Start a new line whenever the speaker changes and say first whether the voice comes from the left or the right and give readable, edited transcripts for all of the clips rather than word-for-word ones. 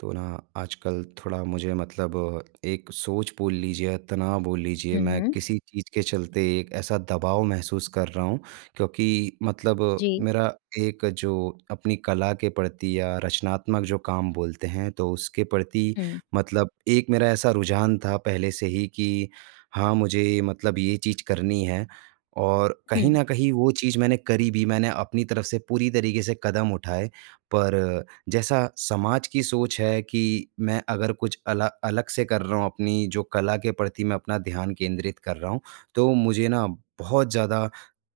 right: तो ना, आजकल थोड़ा मुझे, मतलब, एक सोच बोल लीजिए, तनाव बोल लीजिए,
left: हुँ,
right: मैं
left: हुँ।
right: किसी चीज़ के चलते एक ऐसा दबाव महसूस कर रहा हूँ। क्योंकि मतलब,
left: जी।
right: मेरा एक जो अपनी कला के प्रति या रचनात्मक जो काम बोलते हैं, तो उसके प्रति
left: हुँ,
right: मतलब एक मेरा ऐसा रुझान था पहले से ही कि हाँ, मुझे मतलब ये चीज़ करनी है। और
left: हुँ,
right: कहीं न कहीं वो चीज़ मैंने करी भी, मैंने अपनी तरफ से पूरी तरीके से कदम उठाए। पर जैसा समाज की सोच है कि मैं अगर कुछ अला अलग से कर रहा हूँ, अपनी जो कला के प्रति मैं अपना ध्यान केंद्रित कर रहा हूँ, तो मुझे ना बहुत ज़्यादा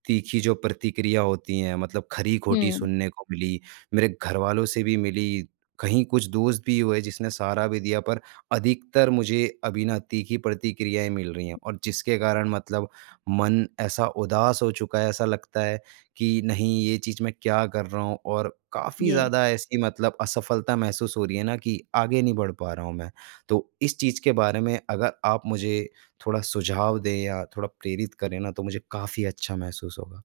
right: तीखी जो प्रतिक्रिया होती हैं, मतलब खरी-खोटी
left: हुँ।
right: सुनने को मिली, मेरे घरवालों से भी मिली, कहीं कुछ दोस्त भी हुए जिसने सहारा भी दिया, पर अधिकतर मुझे अभी ना तीखी प्रतिक्रियाएँ मिल रही हैं, और जिसके कारण मतलब मन ऐसा उदास हो चुका है, ऐसा लगता है कि नहीं, ये चीज़ मैं क्या कर रहा हूँ, और काफ़ी
left: जी,
right: ज़्यादा ऐसी मतलब असफलता महसूस हो रही है ना कि आगे नहीं बढ़ पा रहा हूँ मैं। तो इस चीज़ के बारे में अगर आप मुझे थोड़ा सुझाव दें या थोड़ा प्रेरित करें ना, तो मुझे काफ़ी अच्छा महसूस होगा।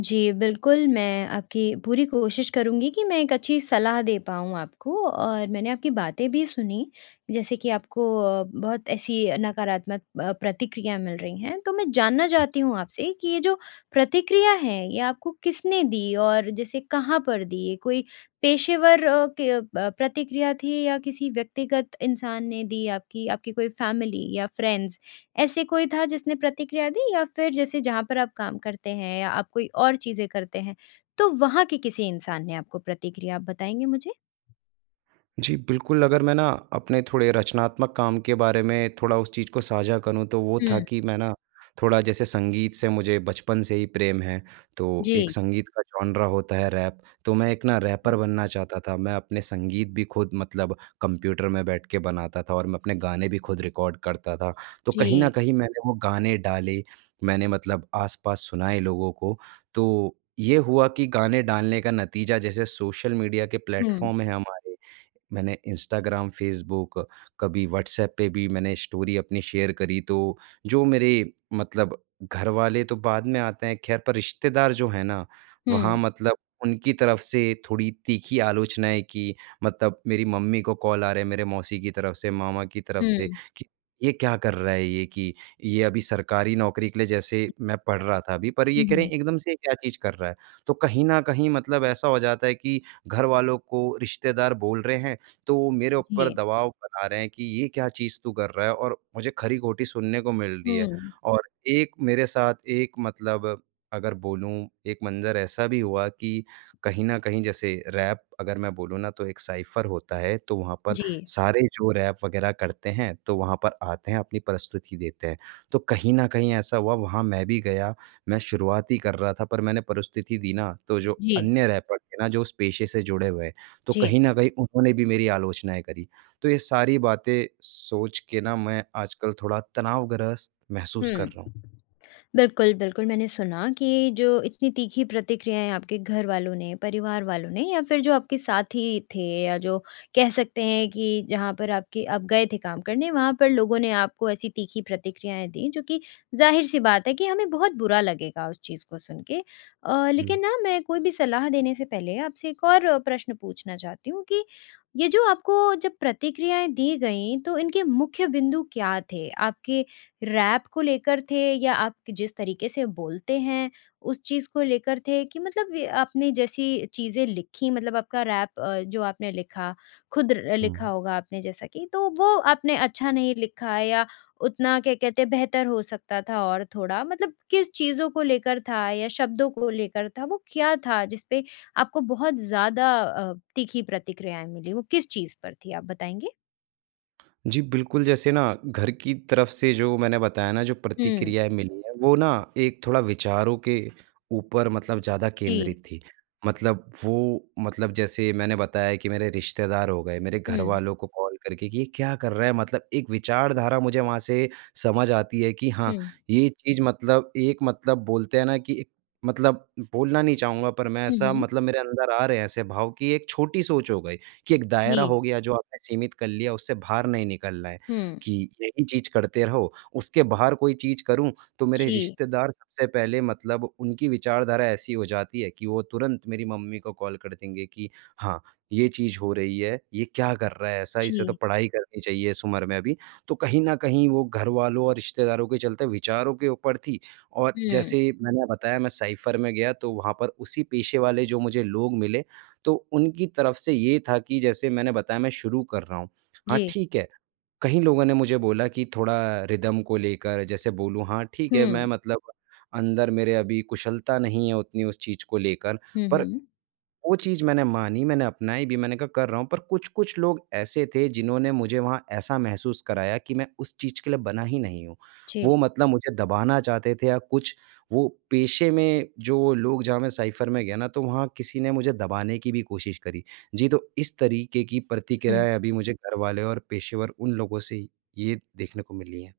left: जी, बिल्कुल मैं आपकी पूरी कोशिश करूँगी कि मैं एक अच्छी सलाह दे पाऊँ आपको। और मैंने आपकी बातें भी सुनी, जैसे कि आपको बहुत ऐसी नकारात्मक प्रतिक्रिया मिल रही हैं। तो मैं जानना चाहती हूँ आपसे कि ये जो प्रतिक्रिया है, ये आपको किसने दी और जैसे कहाँ पर दी? ये कोई पेशेवर के प्रतिक्रिया थी, या किसी व्यक्तिगत इंसान ने दी? आपकी आपकी कोई फैमिली या फ्रेंड्स? ऐसे कोई था जिसने प्रतिक्रिया दी, या फिर जैसे जहाँ पर आप काम करते हैं या आप कोई और चीज़ें करते हैं, तो वहाँ के किसी इंसान ने आपको प्रतिक्रिया? आप बताएँगे मुझे?
right: जी, बिल्कुल, अगर मैं ना अपने थोड़े रचनात्मक काम के बारे में थोड़ा उस चीज़ को साझा करूँ, तो वो था
left: हुँ।
right: कि मैं ना थोड़ा जैसे, संगीत से मुझे बचपन से ही प्रेम है। तो एक
left: जी।
right: संगीत का जॉनरा होता है रैप, तो मैं एक ना रैपर बनना चाहता था। मैं अपने संगीत भी खुद मतलब कंप्यूटर में बैठ के बनाता था, और मैं अपने गाने भी खुद रिकॉर्ड करता था। तो कहीं
left: जी।
right: न कहीं मैंने वो गाने डाले, मैंने मतलब आस-पास सुनाए लोगों को। तो ये हुआ कि गाने डालने का नतीजा, जैसे सोशल मीडिया के
left: हुँ,
right: प्लेटफ़ॉर्म हैं हमारे, मैंने इंस्टाग्राम, फ़ेसबुक, कभी व्हाट्सऐप पे भी मैंने स्टोरी अपनी शेयर करी, तो जो मेरे मतलब घरवाले तो बाद में आते हैं ख़ैर, पर रिश्तेदार जो हैं ना, वहाँ
left: हुँ,
right: मतलब उनकी तरफ से थोड़ी तीखी आलोचनाएँ की। मतलब मेरी मम्मी को कॉल आ रहे हैं मेरे मौसी की तरफ से, मामा की तरफ से,
left: हुँ,
right: कि ये क्या कर रहा है ये, कि ये अभी सरकारी नौकरी के लिए जैसे मैं पढ़ रहा था अभी, पर
left: हुँ,
right: ये कह रहे
left: हुँ।
right: हैं एकदम से ये क्या चीज़ कर रहा है। तो कहीं न कहीं मतलब ऐसा हो जाता है कि घर वालों को रिश्तेदार बोल रहे हैं, तो वो मेरे ऊपर
left: जी।
right: दबाव बना रहे हैं कि ये क्या चीज़ तू कर रहा है, और मुझे खरी-खोटी सुनने को मिल रही है।
left: हुँ।
right: और एक मेरे साथ एक मतलब अगर बोलूँ, एक मंज़र ऐसा भी हुआ कि कहीं न कहीं जैसे रैप, अगर मैं बोलूँ ना, तो एक साइफ़र होता है, तो वहाँ पर
left: जी,
right: सारे जो रैप वग़ैरह करते हैं, तो वहाँ पर आते हैं, अपनी प्रस्तुति देते हैं। तो कहीं न कहीं ऐसा हुआ, वहाँ मैं भी गया, मैं शुरुआत ही कर रहा था, पर मैंने परिस्थिति दी ना, तो जो
left: जी, जी।
right: अन्य रैपर थे ना, जो उस पेशे से जुड़े हुए हैं, तो
left: जी।
right: कहीं न कहीं उन्होंने भी मेरी आलोचनाएँ करी। तो ये सारी बातें सोच के ना मैं आजकल थोड़ा तनावग्रस्त महसूस कर
left: हुँ।
right: रहा हूँ।
left: बिल्कुल, बिल्कुल, मैंने सुना कि जो इतनी तीखी प्रतिक्रियाएँ आपके घर वालों ने, परिवार वालों ने, या फिर जो आपके साथी थे, या जो कह सकते हैं कि जहाँ पर आपके आप गए थे काम करने, वहाँ पर लोगों ने आपको ऐसी तीखी प्रतिक्रियाएँ दी, जो कि ज़ाहिर-सी बात है कि हमें बहुत बुरा लगेगा उस चीज़ को सुन के।
right: जी।
left: लेकिन ना मैं कोई भी सलाह देने से पहले आपसे एक और प्रश्न पूछना चाहती हूँ कि ये जो आपको जब प्रतिक्रियाएँ दी गईं, तो इनके मुख्य बिंदु क्या थे? आपके रैप को लेकर थे, या आप जिस तरीके से बोलते हैं, उस चीज़ को लेकर थे? कि मतलब ये आपने जैसी चीज़ें लिखी, मतलब आपका रैप, जो आपने लिखा, खुद र लिखा
right: हुँ।
left: होगा आपने जैसा कि, तो वो आपने अच्छा नहीं लिखा है, या उतना क्या कहते हैं बेहतर हो सकता था और थोड़ा, मतलब किस चीज़ों को लेकर था, या शब्दों को लेकर था? वो क्या था जिसपे आपको बहुत ज़्यादा तीखी प्रतिक्रियाएँ मिली? वो किस चीज़ पर थी, आप बताएँगे?
right: जी, बिल्कुल, जैसे ना घर की तरफ से जो मैंने बताया ना जो
left: हुँ।
right: प्रतिक्रियाएँ मिली हैं, वो ना एक थोड़ा विचारों के ऊपर मतलब ज़्यादा
left: जी।
right: केंद्रित थी। मतलब वो मतलब जैसे मैंने बताया कि मेरे रिश्तेदार हो गए, मेरे
left: हुँ।
right: घरवालों को कॉल करके कि ये क्या कर रहा है? मतलब एक विचारधारा मुझे वहाँ से समझ आती है कि
left: हुँ।
right: हाँ, ये चीज़ मतलब एक मतलब बोलते हैं ना कि एक मतलब बोलना नहीं चाहूँगा, पर मैं
left: हुँ,
right: ऐसा
left: हुँ।
right: मतलब मेरे अंदर आ रहे हैं ऐसे भाव कि एक छोटी सोच हो गई। कि एक
left: जी।
right: दायरा हो गया जो आपने सीमित कर लिया, उससे बाहर नहीं निकलना है,
left: हुँ,
right: कि यही चीज़ करते रहो। उसके बाहर कोई चीज़ करूँ तो मेरे
left: जी,
right: रिश्तेदार सबसे पहले मतलब उनकी विचारधारा ऐसी हो जाती है कि वो तुरंत मेरी मम्मी को कॉल कर देंगे कि हाँ, ये चीज़ हो रही है, ये क्या कर रहा है ऐसा? इसे तो
left: जी,
right: पढ़ाई करनी चाहिए इस उम्र में अभी। तो कहीं न कहीं वो घरवालों और रिश्तेदारों के चलते विचारों के ऊपर थी। और
left: हुँ,
right: जैसे मैंने बताया मैं साइफ़र में गया, तो वहाँ पर उसी पेशे वाले जो मुझे लोग मिले, तो उनकी तरफ से ये था कि जैसे मैंने बताया मैं शुरू कर रहा हूँ। हाँ,
left: जी,
right: ठीक है। कई लोगों ने मुझे बोला कि थोड़ा रिदम को लेकर जैसे बोलूँ, हाँ, ठीक है, मैं
left: हुँ,
right: मतलब अंदर मेरे अभी कुशलता नहीं है उतनी उस चीज़ को लेकर,
left: हुँ,
right: पर वो चीज़ मैंने मानी, मैंने अपनाई भी, मैंने कहा कर रहा हूँ, पर कुछ-कुछ लोग ऐसे थे जिन्होंने मुझे वहाँ ऐसा महसूस कराया कि मैं उस चीज़ के लिए बना ही नहीं हूँ।
left: जी,
right: वो मतलब मुझे दबाना चाहते थे या कुछ, वो पेशे में जो लोग, जहाँ मैं साइफ़र में गया ना, तो वहाँ किसी ने मुझे दबाने की भी कोशिश करी। जी, तो इस तरीके की
left: हुँ।
right: प्रतिक्रियाएँ अभी मुझे घरवाले और पेशेवर उन लोगों से ये देखने को मिली हैं।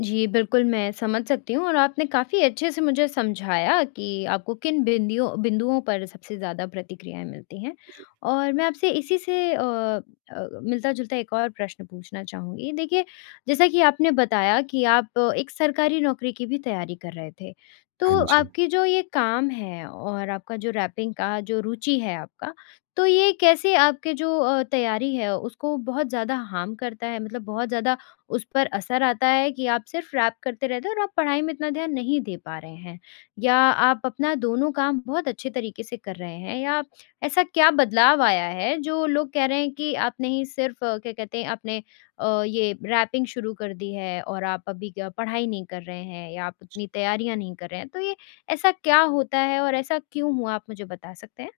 left: जी, बिल्कुल, मैं समझ सकती हूँ, और आपने काफ़ी अच्छे से मुझे समझाया कि आपको किन बिंदियों बिंदुओं पर सबसे ज़्यादा प्रतिक्रियाएँ मिलती हैं।
right: जी।
left: और मैं आपसे इसी से मिलता-जुलता एक और प्रश्न पूछना चाहूँगी। देखिए, जैसा कि आपने बताया कि आप एक सरकारी नौकरी की भी तैयारी कर रहे थे, तो
right: हाँ जी।
left: आपकी जो ये काम है, और आपका जो रैपिंग का जो रुचि है आपका, तो ये कैसे आपके जो तैयारी है उसको बहुत ज़्यादा हार्म करता है? मतलब बहुत ज़्यादा उस पर असर आता है कि आप सिर्फ रैप करते रहते हो और आप पढ़ाई में इतना ध्यान नहीं दे पा रहे हैं, या आप अपना दोनों काम बहुत अच्छे तरीके से कर रहे हैं, या ऐसा क्या बदलाव आया है जो लोग कह रहे हैं कि आपने ही सिर्फ क्या कहते हैं आपने ये रैपिंग शुरू कर दी है और आप अभी क्या पढ़ाई नहीं कर रहे हैं, या आप उतनी तैयारियां नहीं कर रहे हैं? तो ये ऐसा क्या होता है और ऐसा क्यों हुआ, आप मुझे बता सकते हैं?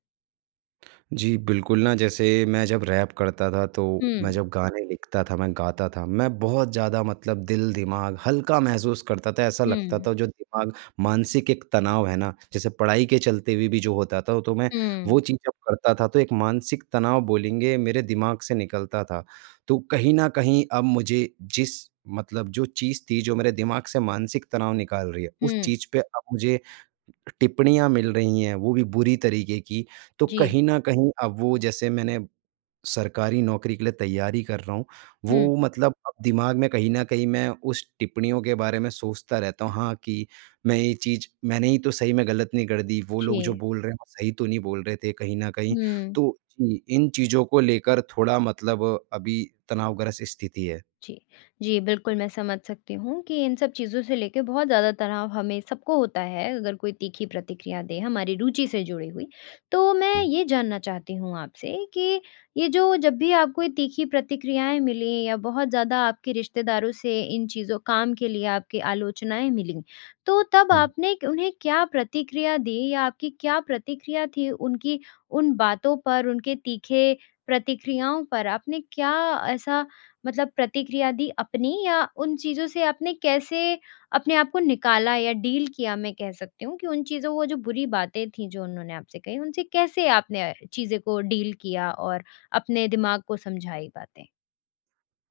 right: जी, बिल्कुल ना जैसे मैं जब रैप करता था तो मैं
left: हुँ,
right: जब गाने लिखता था, मैं गाता था, मैं बहुत ज़्यादा मतलब दिल-दिमाग हल्का महसूस करता था। ऐसा लगता
left: हुँ,
right: था जो दिमाग, मानसिक एक तनाव है ना, जैसे पढ़ाई के चलते हुए भी जो होता था, तो मैं
left: हुँ,
right: वो चीज़ जब करता था तो एक मानसिक तनाव बोलेंगे मेरे दिमाग से निकलता था। तो कहीं न कहीं अब मुझे जिस मतलब जो चीज़ थी जो मेरे दिमाग से मानसिक तनाव निकाल रही है, उस
left: हुँ,
right: चीज़ पे अब मुझे टिप्पणियाँ मिल रही हैं, वो भी बुरी तरीके की, तो
left: जी,
right: कहीं न कहीं अब वो जैसे मैंने सरकारी नौकरी के लिए तैयारी कर रहा हूँ,
left: हुँ,
right: वो मतलब अब दिमाग में कहीं न कहीं मैं उस टिप्पणियों के बारे में सोचता रहता हूँ, हाँ, कि मैं ये चीज़ मैंने ही तो सही में गलत नहीं कर दी, वो लोग जो
left: जी,
right: बोल रहे हैं, वो सही तो नहीं बोल रहे थे कहीं न कहीं।
left: हुँ।
right: तो जी, इन चीज़ों को लेकर थोड़ा मतलब अभी तनावग्रस्त स्थिति है।
left: जी। जी, बिल्कुल मैं समझ सकती हूँ कि इन सब चीज़ों से लेके बहुत ज़्यादा तनाव हमें सबको होता है, अगर कोई तीखी प्रतिक्रिया दे हमारी रुचि से जुड़ी हुई। तो मैं
right: हुँ,
left: ये जानना चाहती हूँ आपसे कि ये जो जब भी आपको ये तीखी प्रतिक्रियाएँ मिली, या बहुत ज़्यादा आपके रिश्तेदारों से इन चीज़ों काम के लिए आपकी आलोचनाएँ मिलीं, तो तब
right: हुँ।
left: आपने क उन्हें क्या प्रतिक्रिया दी? या आपकी क्या प्रतिक्रिया थी उनकी उन बातों पर, उनके तीखे प्रतिक्रियाओं पर? आपने क्या ऐसा मतलब प्रतिक्रिया दी अपनी, या उन चीज़ों से आपने कैसे अपने आप को निकाला या डील किया, मैं कह सकती हूँ कि उन चीज़ों, वो जो बुरी बातें थी जो उन्होंने आपसे कही, उनसे कैसे आपने चीज़ें को डील किया और अपने दिमाग को समझाई बातें?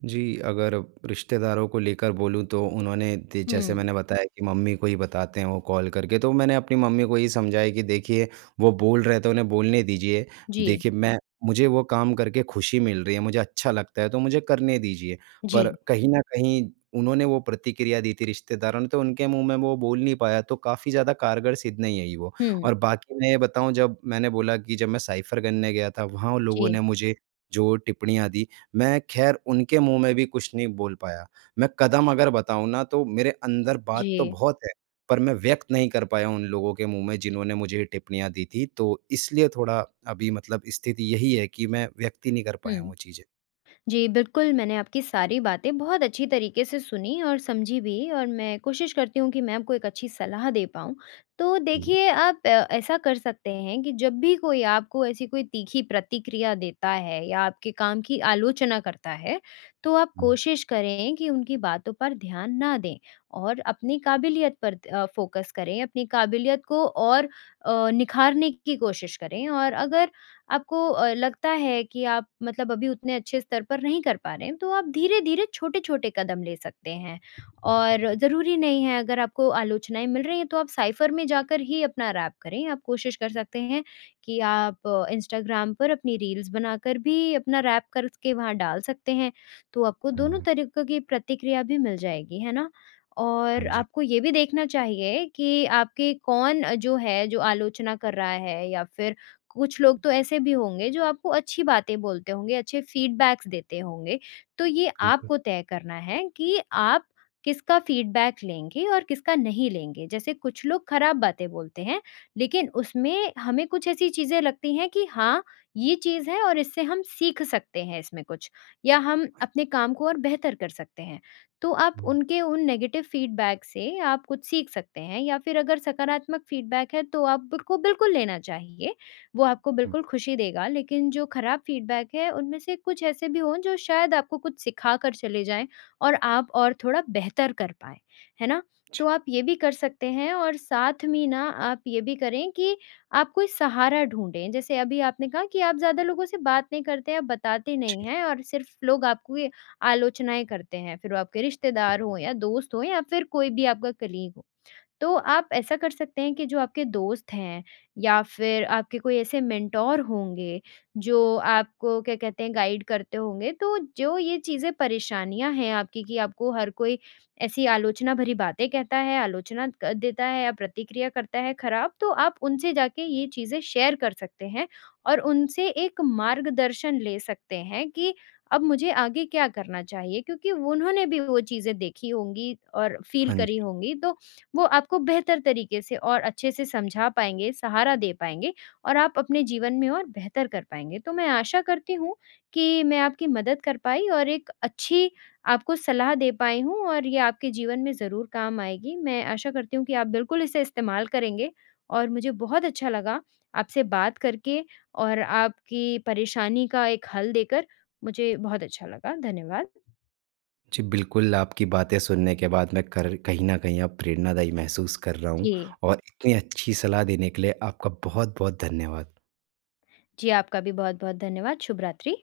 right: जी, अगर रिश्तेदारों को लेकर बोलूँ तो उन्होंने दे जैसे
left: हुँ,
right: मैंने बताया कि मम्मी को ही बताते हैं वो कॉल करके, तो मैंने अपनी मम्मी को यही समझाया कि देखिए, वो बोल रहे हैं तो उन्हें बोलने दीजिए।
left: जी,
right: देखिए मैं, मुझे वो काम करके खुशी मिल रही है, मुझे अच्छा लगता है तो मुझे करने दीजिए। पर
left: जी,
right: कहीं न कहीं उन्होंने वो प्रतिक्रिया दी थी रिश्तेदारों ने, तो उनके मुँह में वो बोल नहीं पाया, तो काफ़ी ज़्यादा कारगर सिद्ध नहीं आई वो।
left: हुँ,
right: और बाकी मैं ये बताऊँ, जब मैंने बोला कि जब मैं साइफ़र करने गया था वहाँ उन लोगों
left: जी,
right: ने मुझे जो टिप्पणियाँ दी, मैं ख़ैर उनके मुँह में भी कुछ नहीं बोल पाया। मैं कदम अगर बताऊँ ना, तो मेरे अंदर बात तो
left: जी,
right: बहुत है, पर मैं व्यक्त नहीं कर पाया उन लोगों के मुँह में जिन्होंने मुझे टिप्पणियाँ दी थी। तो इसलिए थोड़ा अभी मतलब स्थिति यही है कि मैं व्यक्त ही नहीं कर
left: हुँ।
right: पाया हूँ वो चीज़ें।
left: जी, बिल्कुल, मैंने आपकी सारी बातें बहुत अच्छी तरीके से सुनी और समझी भी, और मैं कोशिश करती हूँ कि मैं आपको एक अच्छी सलाह दे पाऊँ। तो
right: जी।
left: देखिए, आप ऐसा कर सकते हैं कि जब भी कोई आपको ऐसी कोई तीखी प्रतिक्रिया देता है, या आपके काम की आलोचना करता है, तो आप
right: हुँ,
left: कोशिश करें कि उनकी बातों पर ध्यान ना दें, और अपनी काबिलियत पर फ़ोकस करें, अपनी काबिलियत को और निखारने की कोशिश करें। और अगर आपको लगता है कि आप मतलब अभी उतने अच्छे स्तर पर नहीं कर पा रहे हैं, तो आप धीरे-धीरे छोटे-छोटे कदम ले सकते हैं। और ज़रूरी नहीं है अगर आपको आलोचनाएँ मिल रही हैं तो आप साइफ़र में जाकर ही अपना रैप करें। आप कोशिश कर सकते हैं कि आप इंस्टाग्राम पर अपनी रील्स बनाकर भी अपना रैप करके वहाँ डाल सकते हैं। तो आपको दोनों
right: हुँ।
left: तरीकों की प्रतिक्रिया भी मिल जाएगी, है ना? और
right: हाँ जी।
left: आपको ये भी देखना चाहिए कि आपके कौन जो है जो आलोचना कर रहा है, या फिर कुछ लोग तो ऐसे भी होंगे जो आपको अच्छी बातें बोलते होंगे, अच्छे फीडबैक्स देते होंगे। तो ये
right: बिल्कुल।
left: आपको तय करना है कि आप किसका फीडबैक लेंगे और किसका नहीं लेंगे। जैसे कुछ लोग खराब बातें बोलते हैं, लेकिन उसमें हमें कुछ ऐसी चीज़ें लगती हैं कि हाँ, ये चीज़ है और इससे हम सीख सकते हैं इसमें कुछ, या हम अपने काम को और बेहतर कर सकते हैं। तो आप
right: हुँ,
left: उनके उन नेगेटिव फीडबैक से आप कुछ सीख सकते हैं, या फिर अगर सकारात्मक फीडबैक है तो आप बिल्कुल बिल्कुल लेना चाहिए। वो आपको
right: हुँ।
left: बिल्कुल खुशी देगा। लेकिन जो खराब फीडबैक है, उनमें से कुछ ऐसे भी हों जो शायद आपको कुछ सिखा कर चले जाएँ, और आप और थोड़ा बेहतर कर पाएँ, है ना? तो
right: जी,
left: आप ये भी कर सकते हैं, और साथ में ही ना आप ये भी करें कि आप कोई सहारा ढूँढें। जैसे अभी आपने कहा कि आप ज़्यादा लोगों से बात नहीं करते, आप बताते
right: जी।
left: नहीं हैं और सिर्फ़ लोग आपको ये आलोचनाएँ करते हैं, फिर वो आपके रिश्तेदार हों या दोस्त हों या फिर कोई भी आपका कलीग हो। तो आप ऐसा कर सकते हैं कि जो आपके दोस्त हैं, या फिर आपके कोई ऐसे मेंटोर होंगे जो आपको क्या कहते हैं गाइड करते होंगे, तो जो ये चीज़ें परेशानियां हैं आपकी कि आपको हर कोई ऐसी आलोचना भरी बातें कहता है, आलोचना देता है या प्रतिक्रिया करता है खराब, तो आप उनसे जाके ये चीज़ें शेयर कर सकते हैं और उनसे एक मार्गदर्शन ले सकते हैं कि अब मुझे आगे क्या करना चाहिए, क्योंकि उन्होंने भी वो चीज़ें देखी होंगी और फील
right: हाँ
left: करी
right: जी।
left: होंगी, तो वो आपको बेहतर तरीके से और अच्छे से समझा पाएँगे, सहारा दे पाएँगे और आप अपने जीवन में और बेहतर कर पाएँगे। तो मैं आशा करती हूँ कि मैं आपकी मदद कर पाई और एक अच्छी आपको सलाह दे पाई हूँ, और ये आपके जीवन में ज़रूर काम आएगी। मैं आशा करती हूँ कि आप बिल्कुल इसे इस्तेमाल करेंगे, और मुझे बहुत अच्छा लगा आपसे बात करके और आपकी परेशानी का एक हल देकर मुझे बहुत अच्छा लगा। धन्यवाद।
right: जी, बिल्कुल आपकी बातें सुनने के बाद मैं कर कहीं न कहीं अब प्रेरणादायी महसूस कर रहा हूँ,
left: जी।
right: और इतनी अच्छी सलाह देने के लिए आपका बहुत-बहुत धन्यवाद।
left: जी, आपका भी बहुत-बहुत धन्यवाद। शुभ रात्रि।